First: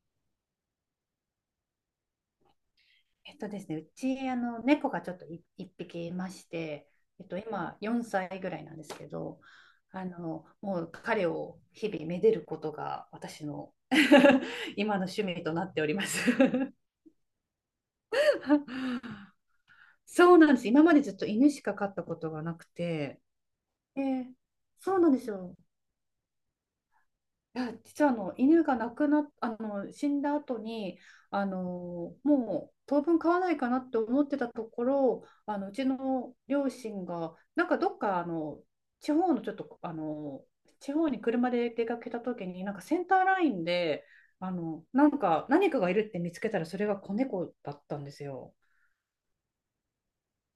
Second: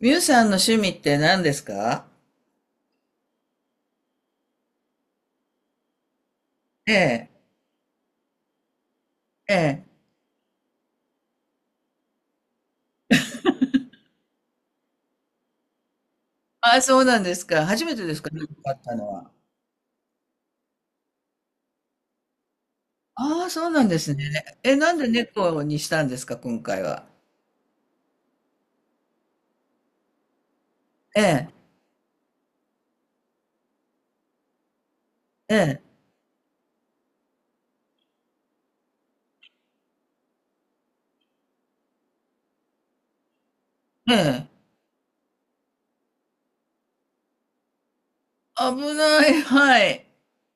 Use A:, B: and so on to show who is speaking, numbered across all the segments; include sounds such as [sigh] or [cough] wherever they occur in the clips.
A: ミュウさんの趣味って何ですか？
B: えっとですね、うち、猫がちょっと一匹いまして、
A: ええ、
B: 今4歳ぐらいなんですけど、
A: ええ。
B: もう彼を日々めでることが私の [laughs] 今の趣味となっております。
A: ああ、そうなんですか。初めてですか、猫飼ったのは。
B: [laughs] そうなんです。今までずっと犬しか飼ったことがなくて、
A: ああ、そうなんです
B: で、
A: ね。え、な
B: そ
A: ん
B: う
A: で
B: なんですよ。
A: 猫にしたんですか、今回は？
B: いや、実はあの犬が亡くなっ、あの死んだ後に
A: ええ、
B: もう当分飼わないかなって思ってたところ
A: え
B: う
A: え、
B: ちの両親がなんかどっか地方のちょっと地方に車で出かけた時になんかセンターラインで
A: ええ。
B: なんか何かがいるって見つけたらそれが子猫だったんですよ。
A: 危ない、はい。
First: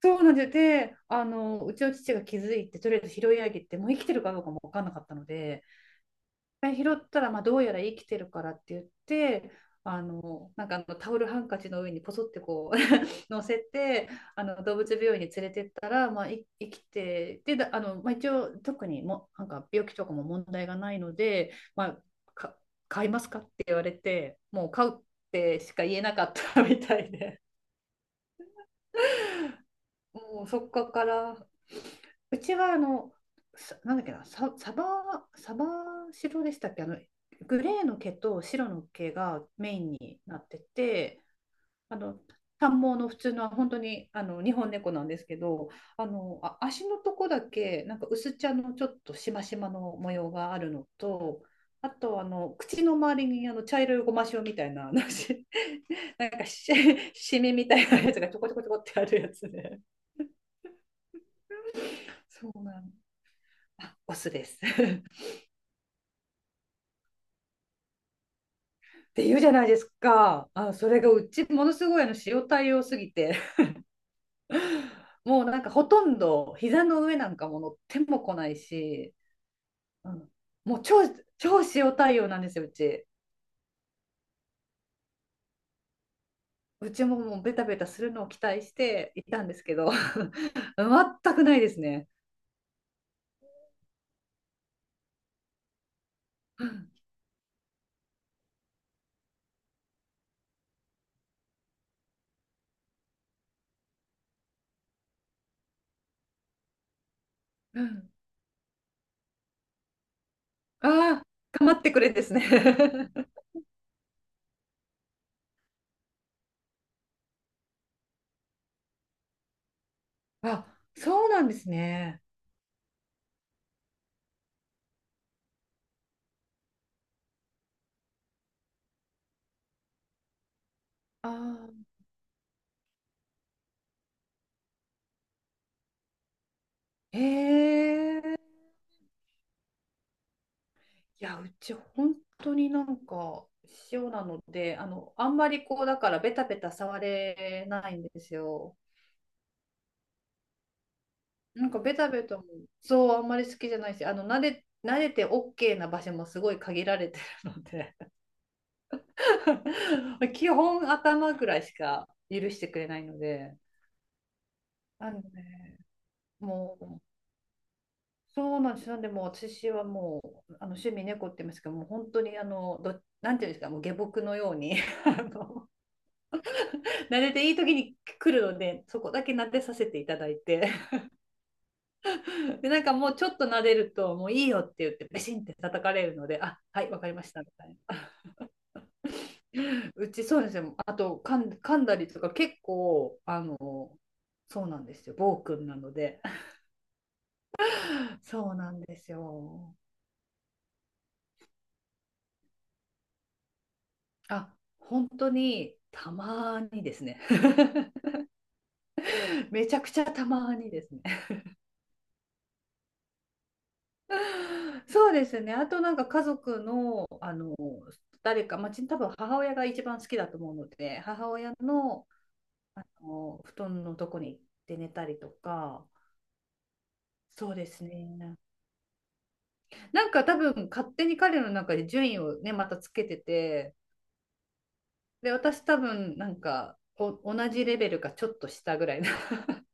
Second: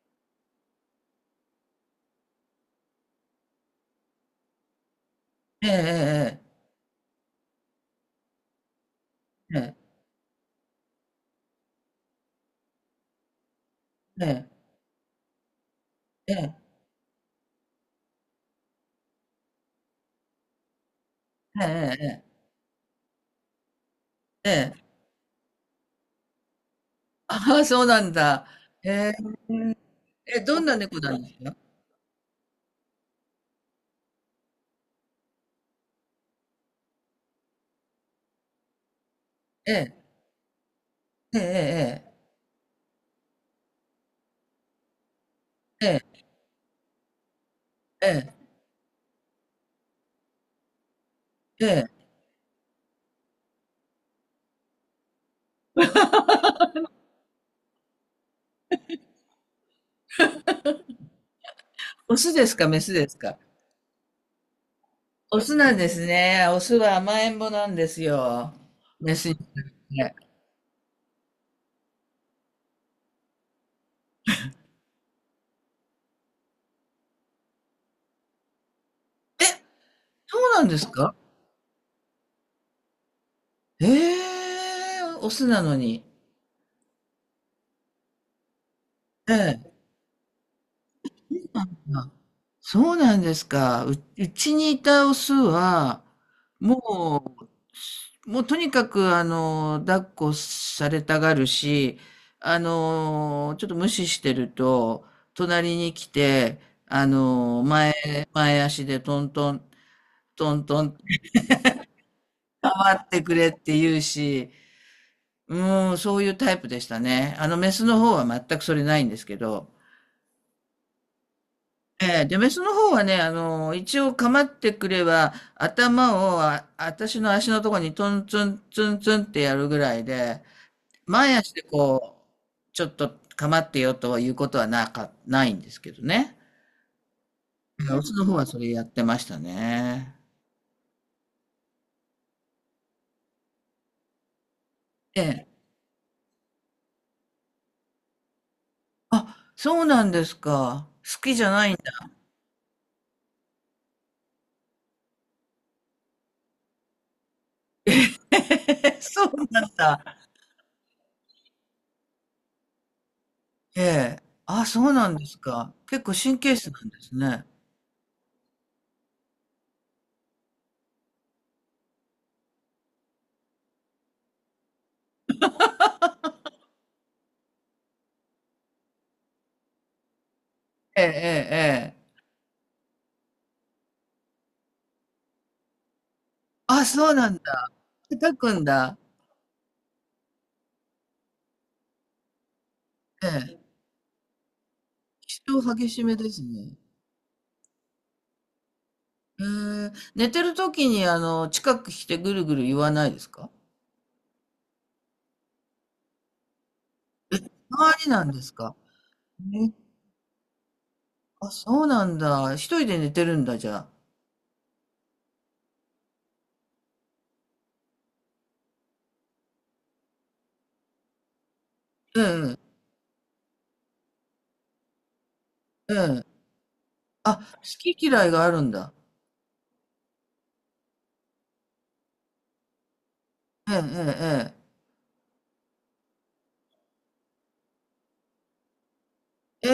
B: そうなんです。で、うちの父が気づいてとりあえず拾い上げて、もう生きてるかどうかも分かんなかったので。
A: ええ、
B: 回拾ったら、まあ、どうやら生きてるからって言って、
A: ええ、
B: なんかタオルハンカチの上にポソってこう [laughs] 乗せて、
A: ええ、
B: 動物病院に連れてったら、まあ、
A: え
B: い
A: え、
B: 生きて、で、だあの、まあ、一応特にも、なんか病気とかも問題がないので、
A: え
B: ま
A: え、
B: あ、
A: ええ、
B: か買いますかって言われて、
A: え
B: もう
A: え。
B: 買
A: ええ。
B: うってしか言えなかった [laughs] みたいで。
A: ああ、そうなんだ。ええ、え、
B: おー、そ
A: どん
B: っ
A: な
B: か
A: 猫
B: か
A: なんです
B: ら。
A: か？
B: うちはさなんだっけな、サ、サバ、サバ白でしたっけ、グレーの毛と白の毛が
A: え
B: メイン
A: え、
B: になってて、
A: え
B: あ
A: え、
B: の、短毛の普通の本当に日本猫なんですけど、
A: ええ、
B: 足のとこだけなん
A: え
B: か
A: え、え
B: 薄
A: え。
B: 茶のちょっとしましまの模様があるのと、
A: ええ。
B: あと口の周りに茶色いごま塩みたいな、[laughs] なんかしみみたいなやつがちょこちょこちょこってあるやつで、
A: オスで
B: そ
A: す
B: う
A: か、メ
B: な
A: ス
B: ん
A: ですか？
B: あオスです [laughs] っ
A: オスなんですね。オスは甘えん坊なんですよ。メ
B: て
A: スに
B: 言
A: 比
B: うじゃ
A: べ
B: ないです
A: て。
B: か。あ、それがうちものすごい塩対応すぎて [laughs] もうなんかほとんど膝の上なんかも乗っても来ないし、
A: え、
B: うん、
A: そうなんで
B: もう
A: す
B: 超
A: か？
B: 超塩対応なんですよ、うち。
A: ええー、オスなのに。
B: うちももうベタベタするのを期待してい
A: え
B: たんで
A: え。
B: すけど [laughs] 全くないですね。
A: あ、そうなんですか。うちにいたオスは、
B: うん
A: ももうとにかく、抱っこされたがるし、ちょっと無視してると、隣に来て、あの、
B: う
A: 前、
B: ん、
A: 前足でトントン、トントン、
B: ああ、構ってくれですね。
A: 頑張ってくれって言うし、もうそういうタイプでしたね。メスの方は全くそれないんですけど。
B: [laughs] あ、そうなんです
A: え
B: ね。
A: え、で、メスの方はね、一応構ってくれば、頭をあ、私の足のとこにトンツンツンツンってやるぐらいで、
B: あ
A: 前足で
B: あ、
A: こう、ちょっと構ってよということはなか、ないんですけどね。
B: へ
A: うん、オスの方
B: え。
A: はそれやってましたね。
B: いや、うち本当になんか塩なので、
A: え
B: あんま
A: え。
B: りこう、だからベタベタ触れないんですよ。
A: あ、そうなんですか。好きじゃな
B: なん
A: いん
B: か
A: だ。
B: ベタベタも、そう、あんまり好きじゃないし、慣れて OK な場所もすごい限られてるので、
A: [laughs] そうなんだ。
B: [laughs] 基本頭ぐらいしか許してくれないので、
A: ええ。あ、そうな
B: あ
A: ん
B: の
A: ですか。
B: ね、
A: 結構神経質
B: も
A: なんで
B: う、
A: すね。
B: そうなんです。なんでもう私はもう趣味猫って言いますけど、もう本当にあのど、なんていうんですか、もう下僕のように [laughs] あの撫でていい時に来るので、そこだけ撫でさせていただいて
A: ええ、ええ、ええ。
B: [laughs] で、なんかもうちょっと撫でるともういいよって言ってベシンって叩かれるので、あ、は
A: あ、
B: い、わか
A: そ
B: り
A: う
B: ま
A: な
B: し
A: ん
B: たみた
A: だ。
B: いな。
A: 叩くんだ。
B: [laughs] うち、そうですよ。あと噛んだりとか結構。
A: ええ。
B: そうなんですよ、
A: 気
B: 暴
A: 性
B: 君な
A: 激
B: の
A: しめ
B: で。
A: です
B: [laughs]
A: ね。
B: そうなんです
A: え
B: よ、
A: え。寝てる時に、近く来てぐるぐる言わないですか？
B: あ、本当にたまにですね。
A: 周りなんですか
B: [laughs] め
A: ね。
B: ちゃくちゃたまにですね。
A: あ、そうなんだ。一人で寝てるんだ、じゃあ。
B: [laughs] そうですね。あとなんか家族の、誰か、まあ、多分母親が一番好きだと思うので、母親の
A: ええ、
B: 布団のとこに行って寝たりとか、
A: ええ。あ、好
B: そうです
A: き嫌い
B: ね。
A: があるんだ。
B: なんか多分勝手に彼の中で順位をね、またつけてて、
A: ええ、
B: で、私多分なんか同じレベルかちょっと下ぐらいな
A: ええ、え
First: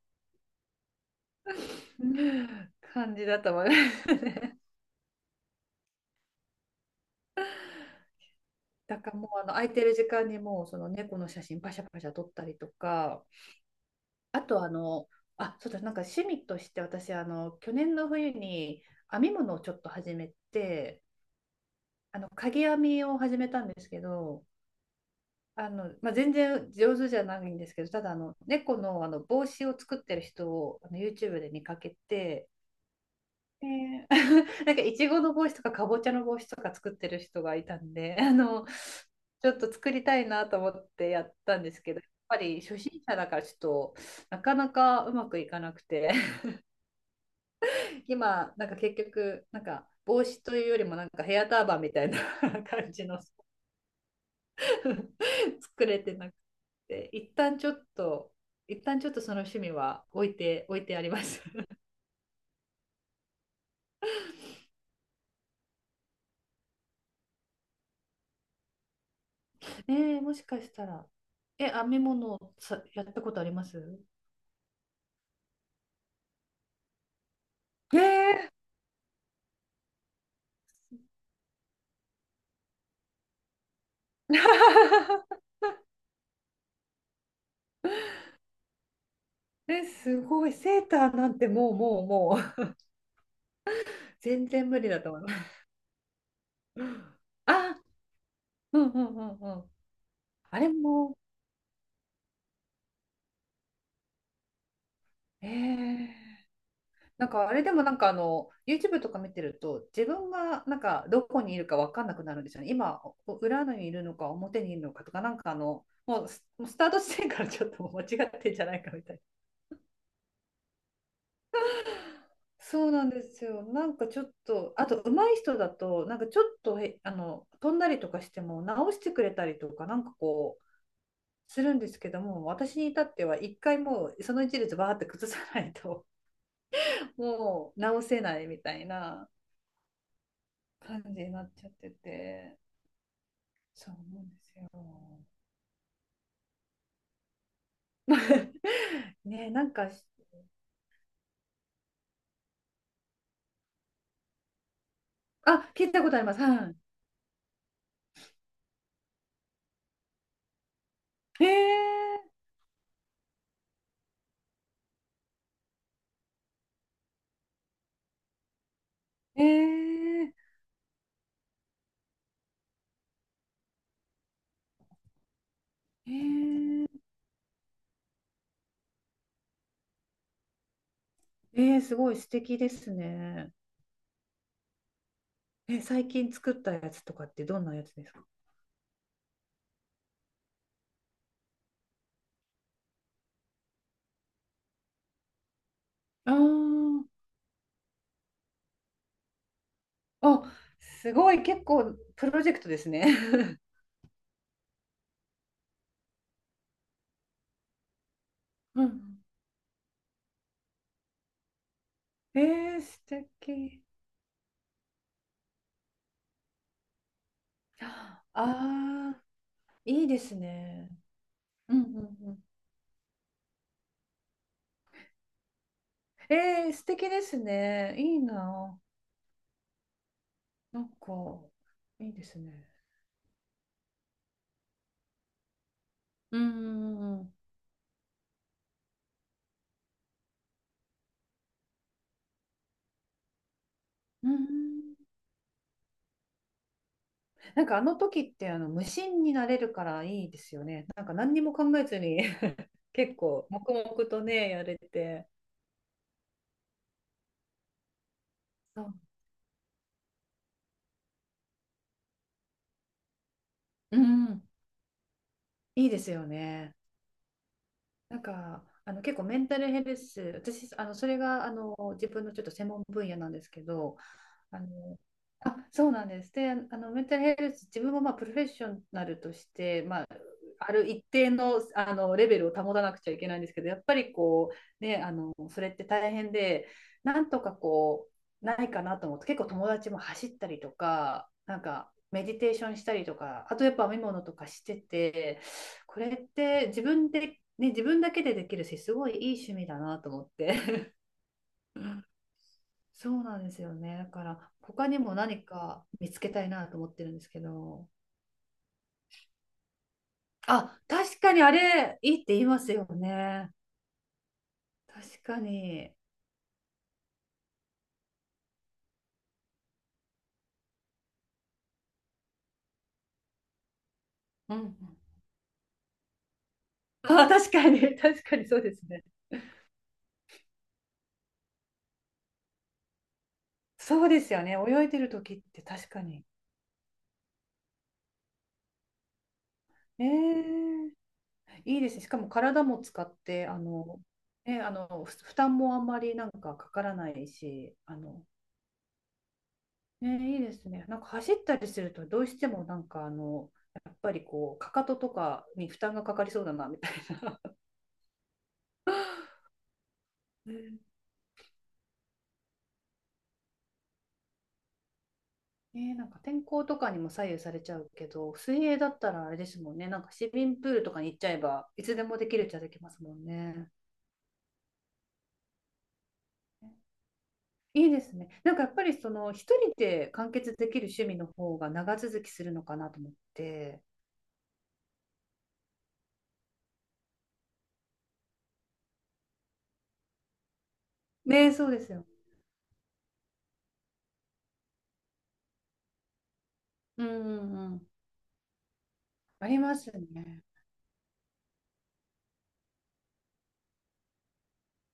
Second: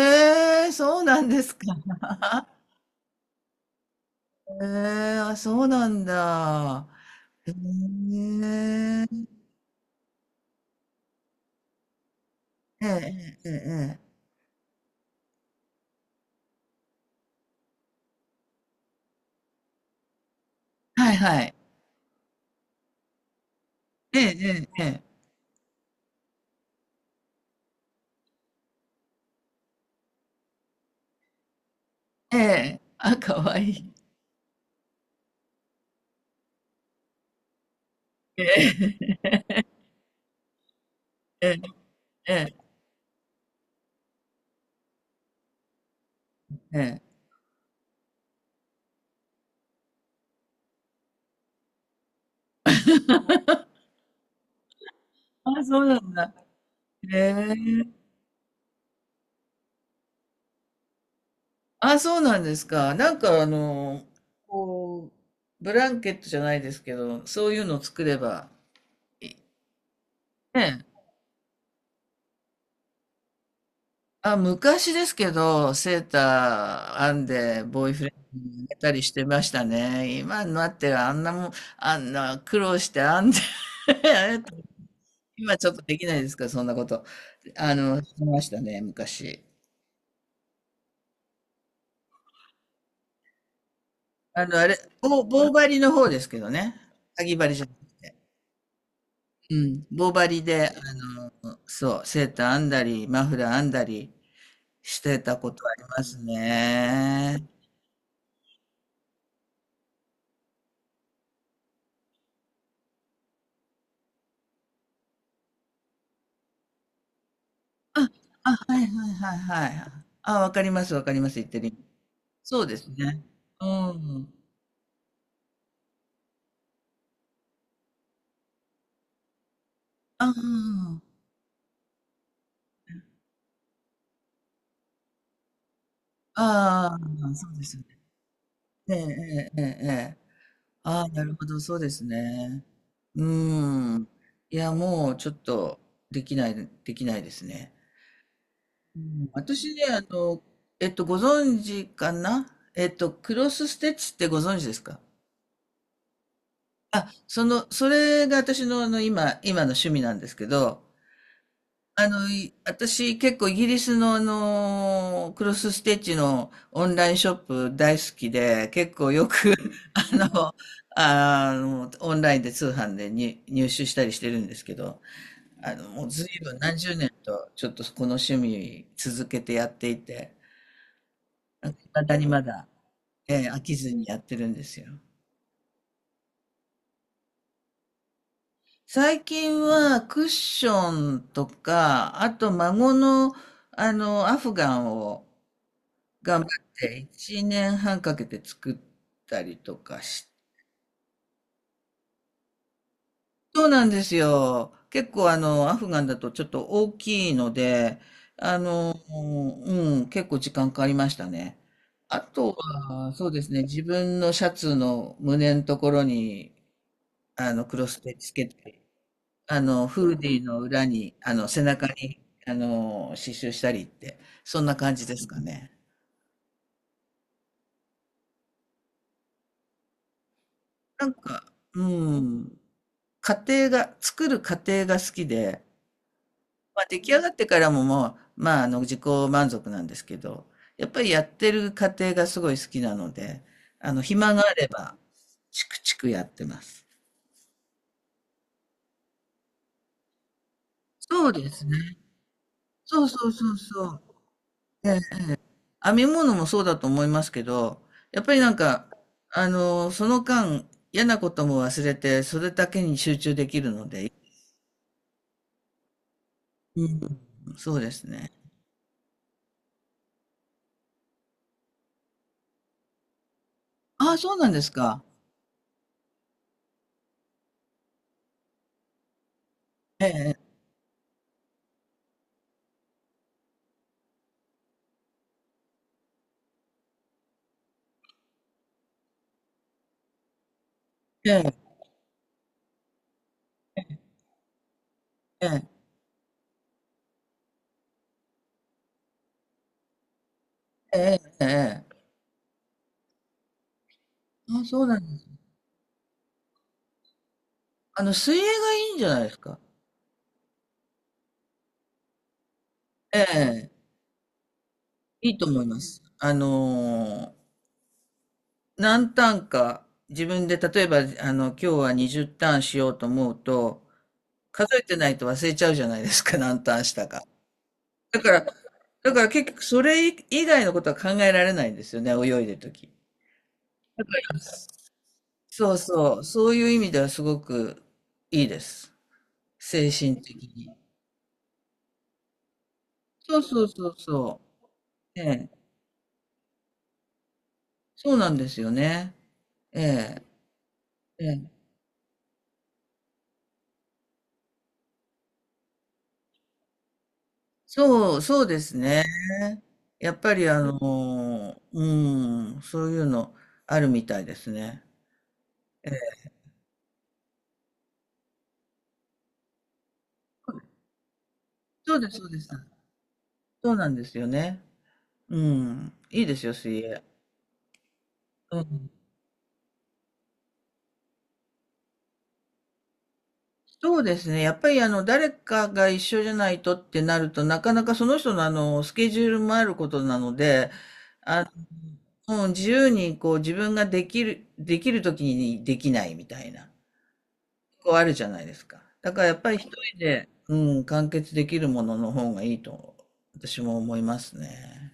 A: え。ええ、そうなんですか。
B: [laughs] 感じだったわね。
A: ええ、あ、そうなんだ。え
B: だからも
A: え。
B: う空いてる時間にもうその猫の写真パシャパシャ撮ったりと
A: え
B: か、
A: え、ええ、ええ、
B: あとあ、そうだ、なんか趣味として私、去年の冬に編み物をちょっと始めて、
A: はいはい。
B: かぎ編みを始めたんですけ
A: ええ、
B: ど、
A: ええ、ええ。
B: まあ、全然上手じゃないんですけど、ただ猫の、帽子を作ってる人をYouTube で見かけ
A: え
B: て、
A: え。あ、可愛いい。
B: で、 [laughs] なんかいちごの帽子とかかぼちゃの帽子とか作ってる人がいたんで、[laughs]
A: ええ、
B: ちょっと作りたいなと思ってやっ
A: え
B: たんですけど、やっぱ
A: え、え
B: り初心者だからちょっとなかなかうまくいかなくて、
A: え、ええ。
B: 今、なんか結局、なんか帽子というよりも、なんかヘアターバンみたいな [laughs] 感じの [laughs]
A: あ、そ
B: 作
A: うな
B: れ
A: ん
B: てなく
A: だ。
B: て、
A: へ
B: 一
A: え。
B: 旦ちょっと、一旦ちょっとその趣味は置いてあります。[laughs]
A: あ、そうなんですか。なんかこう、ブランケットじゃないですけど、そういうのを作れば、いい。
B: もしかし
A: ね
B: たら、
A: え。
B: 編み物さ、やったことあります？
A: あ、昔ですけど、セーター編んで、ボーイフレン
B: え
A: ド
B: え
A: にあげたりしてましたね。今になってはあんなもん、あんな苦労して編んで
B: ー。
A: [laughs]
B: [laughs]
A: 今ちょっとできないですか、そんなこと。してましたね、昔。
B: え、すごい。セーターなんてもうもうもう。[laughs]
A: あ
B: 全
A: の、あ
B: 然
A: れ、
B: 無理だと思いま
A: 棒
B: す。
A: 針の方ですけどね。
B: [gasps]
A: かぎ針じゃな
B: あ、
A: くて。
B: うんうんうんう
A: う
B: ん。
A: ん。棒針
B: あ
A: で、
B: れ
A: あ
B: も、
A: の、そう、セーター編んだり、マフラー編んだりしてた
B: え
A: こ
B: え
A: とあります
B: ー、なん
A: ね。
B: かあれでもなんかYouTube とか見てると、自分がなんかどこにいるか分かんなくなるんですよね。今、裏にいるのか表にいるのかとか、なんかもうスタート地点からちょっともう間
A: あ、
B: 違ってん
A: あ、
B: じゃな
A: は
B: い
A: い
B: かみ
A: はい
B: たいな。
A: はいはい。あ、わかります、わかります、言ってる意味。そうで
B: そ
A: す
B: うなんで
A: ね。
B: すよ。
A: う
B: なんかちょっ
A: ん。
B: とあと上手い人だとなんかちょっとへあの飛んだりとかしても直してくれたりとか、なんかこう
A: あ
B: するんですけども、私に至っては一回もうその一列バーって崩さないと
A: あ、ああ、そうで
B: も
A: す
B: う
A: よね。
B: 直せないみたい
A: え
B: な
A: え、ええ、ええ。え。
B: 感
A: ああ、
B: じ
A: な
B: に
A: る
B: な
A: ほ
B: っ
A: ど、
B: ちゃっ
A: そうで
B: て
A: す
B: て。
A: ね。う
B: そう
A: ーん。
B: 思うんで
A: い
B: す
A: や、もう
B: よ。
A: ちょっとできないですね。う
B: [laughs]
A: ん、
B: ねえ、なん
A: 私ね、
B: か
A: あ
B: し、
A: の、ご存知かな。クロスステッチってご存知ですか？
B: あ、聞いたことあります。は
A: あ、その、それが私の、あの、今の趣味なんですけど、
B: い。
A: あ
B: え
A: の、私、結構イギリスのあの、クロスステッチのオンラインショップ大好きで、結構よ
B: ー、え
A: く、[laughs] あ
B: ー、
A: の、あの、オンラインで通販でに入手したりしてるんですけど、あの、もう
B: え
A: 随分何
B: ー、
A: 十年とちょっとこの趣味続けてやっていて、なんか
B: えー、す
A: 未
B: ご
A: だ
B: い
A: に
B: 素
A: ま
B: 敵
A: だ、
B: ですね。
A: 飽きずにやってるんですよ。
B: え、最近作ったやつとかってどんなやつですか？
A: 最近はクッションとか、あと孫のあの、アフガンを
B: あ
A: 頑張って
B: ー
A: 1年半かけて作ったりとかし、
B: あ、すごい、結構プロジェクトですね。
A: そう
B: [laughs]
A: なんですよ。結構あの、アフガンだとちょっと大きいので、あ
B: う
A: の、
B: ん。
A: うん、結構時間かかりましたね。あ
B: [laughs] え
A: と
B: ー、素
A: は、そうですね、自
B: 敵。
A: 分のシャツの胸のところに、あの、クロステ
B: あ
A: つけて、
B: あ、
A: あの、
B: いい
A: フ
B: で
A: ーデ
B: す
A: ィーの裏
B: ね。
A: に、あの、背
B: うんう
A: 中
B: ん
A: に、
B: うん。
A: あの、刺繍したりって、そんな感じですかね。
B: えー、素敵ですね。いいな。なん
A: なん
B: か、
A: か、う
B: いいです
A: ん。
B: ね。
A: 家庭が、作る過程が好きで、
B: うん
A: まあ、出
B: う
A: 来上
B: んう
A: が
B: ん
A: ってからももう、まあ、あの、自己満足なんですけど、やっぱりやってる過程がすごい好きなので、あの、
B: う
A: 暇
B: んう
A: があれば、
B: ん。
A: チクチクやってます。
B: なんかあの時って無心になれるからいいですよね。なんか
A: そう
B: 何に
A: で
B: も
A: すね。
B: 考えずに。 [laughs]
A: そう
B: 結
A: そう
B: 構
A: そう
B: 黙
A: そう。
B: 々とね、やれ
A: ええ、
B: て。
A: 編み物もそうだと思いますけど、やっぱりなん
B: そ
A: か、
B: う。
A: あの、その間、嫌なことも忘れて、それだけに集中できるの
B: う
A: で、
B: んうん、いいですよね。
A: うん、そうです
B: なん
A: ね。
B: か結構メンタルヘルス、私、それが自分のちょっと専門分野なんですけど、
A: ああ、そうなん
B: あ
A: です
B: の
A: か。
B: あ、そうなんです。で、メンタルヘルス、自分もまあプロフェッショナルとして、ま
A: え
B: あ、
A: え、
B: ある一定の、レベルを保たなくちゃいけないんですけど、やっぱりこう、ね、それって大変で、なんとかこう、ないかなと思って、結構友達も走ったりとか、
A: え
B: なん
A: え、
B: かメディテーションしたりとか、あとやっぱ編み物とかしてて、
A: ええ、
B: これって自分で、ね、自分だけでできるし、すごいいい趣味だなと思って。
A: ええ、ええ、
B: [laughs] そうなんですよね。だから、
A: あ、そう
B: 他
A: な
B: に
A: ん
B: も
A: です。
B: 何か見つけたいなと思ってるんですけど。
A: あの、水泳がいいんじゃないですか。
B: あ、確かにあれ、いいって言いますよ
A: え
B: ね。
A: え、
B: 確
A: いい
B: か
A: と思いま
B: に。
A: す。何ターンか、自分で例えば、あの、今日は20ターンしようと思うと、
B: う
A: 数
B: ん。
A: えてないと忘れちゃうじゃないですか、[laughs] 何ターンし
B: [laughs]
A: たか。
B: あ、確かに。
A: だ
B: 確
A: か
B: かに
A: ら、
B: そうですね。
A: だから結局それ以外のことは考えられないんですよね、泳いでるとき。
B: そうですよね。泳いでる時って
A: そう
B: 確か
A: そう、
B: に。
A: そういう意味ではすごくいいです。精
B: え
A: 神的に。
B: ー、いいですね。しかも体も使っ
A: そう
B: て、
A: そうそうそ
B: ね、ふ
A: う。え
B: 負
A: え。
B: 担もあんまりなんかかからないし、
A: そうなんですよね。ええ、
B: ね、いいですね。なんか
A: え
B: 走っ
A: え。
B: たりすると、どうしてもなんかやっぱりこう、かかととかに負担がかかりそうだな、みたいな。
A: そう、そうですね。やっぱりあ
B: [laughs]
A: の、うん、そういうのあるみたいですね。え
B: ね、なんか
A: え、
B: 天候とかにも左右されちゃうけど、水泳だったらあれですもんね。なんか市民プールとかに行っちゃえば、い
A: そ
B: つ
A: う
B: で
A: で
B: も
A: す、そ
B: で
A: う
B: き
A: で
B: るっ
A: す。
B: ちゃできますもんね。
A: そうなんですよね。うん、いいですよ、水泳。
B: いいですね。な
A: う
B: んかやっぱ
A: ん、
B: り一人で完結できる趣味の方が長続きするのかなと思って。
A: そうですね。やっぱりあの、誰かが一緒じゃないとってなると、なかなかその人のあの、スケジュールもあることなので、あ
B: ね、そうですよ。
A: の、もう自由にこう自分ができる、できる時にできないみたいな。
B: うんうんうん。
A: 構あるじゃないですか。だからやっ
B: あ
A: ぱり
B: り
A: 一
B: ます
A: 人で、
B: ね。
A: うん、完結できるものの方がいいと、私も思いますね。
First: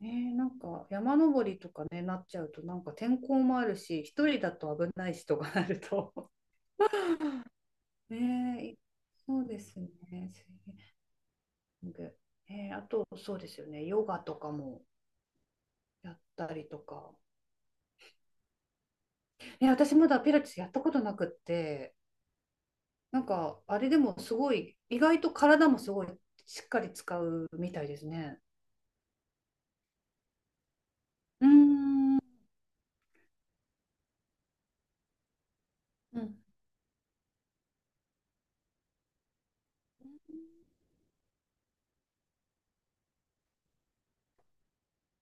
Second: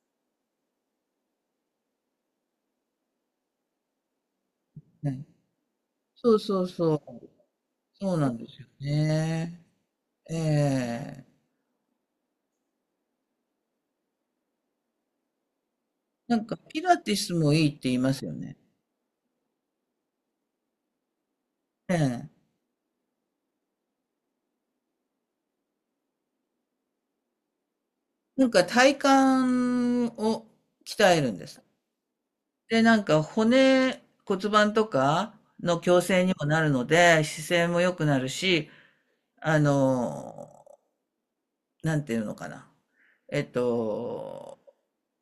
B: ねえ、なんか山登りとかね、なっちゃうと、なんか天候もあるし、一人だと危ない
A: ね。
B: しとかなると、
A: そうそうそう。
B: [laughs]
A: そうなんで
B: ね
A: すよ
B: え、そうで
A: ね。
B: すね、
A: え
B: スイ
A: え。
B: ミング。あと、そうですよね、ヨガとかもやっ
A: なん
B: た
A: か、
B: りと
A: ピラ
B: か。
A: ティスもいいって言いますよね。
B: いや、私まだピラティスやったことなくって、
A: ええ。
B: なんかあれでもすごい、意外と体もすごいしっかり使うみたいですね。
A: なんか体幹を鍛えるんで
B: うー
A: す。
B: ん。
A: で、なんか骨盤とかの矯正にもなるので、姿勢も良くなるし、あの、なんていうのかな。えっと、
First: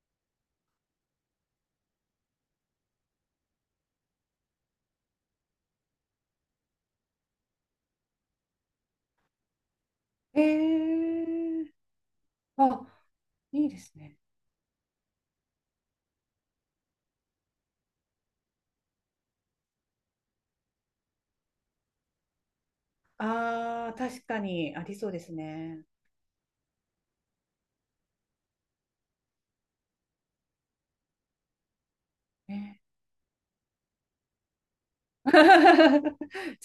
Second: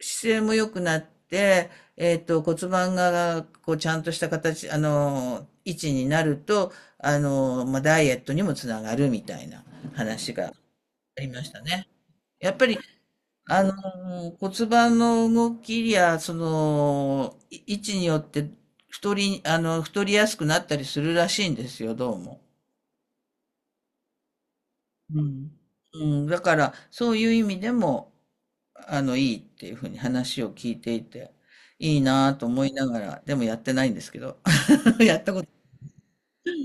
A: 姿勢も良くなって、骨盤が、こう、ちゃんとした形、あの、位置になると、あの、まあ、ダイエットにもつながるみたいな話
B: え
A: がありました
B: ー、
A: ね。やっぱり、
B: あ、
A: あ
B: いい
A: の、
B: ですね。
A: 骨盤の動きや、その、位置によって、あの、太りやすくなったりするらしいんですよ、どうも。
B: ああ、確かにありそうで
A: う
B: す
A: ん。
B: ね。
A: うん、だからそういう意味でもあのいいっていうふうに話を聞いていていいなぁと
B: え
A: 思い
B: ー
A: ながらでもやってないんですけど、 [laughs] やっ
B: [laughs]
A: た
B: ちょ
A: こと
B: っ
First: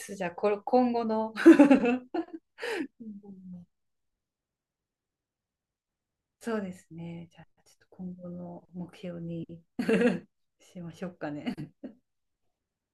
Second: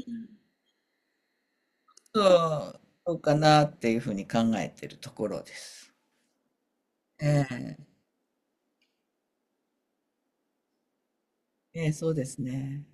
B: とじゃあ、これ、今後の。 [laughs]
A: そう
B: う
A: そうかな
B: ん、
A: っていうふうに考えてるところです。
B: そうですね。じゃあ、ちょ
A: え
B: っと
A: え、
B: 今後の目標に [laughs] しましょうかね。
A: ええ、そうですね。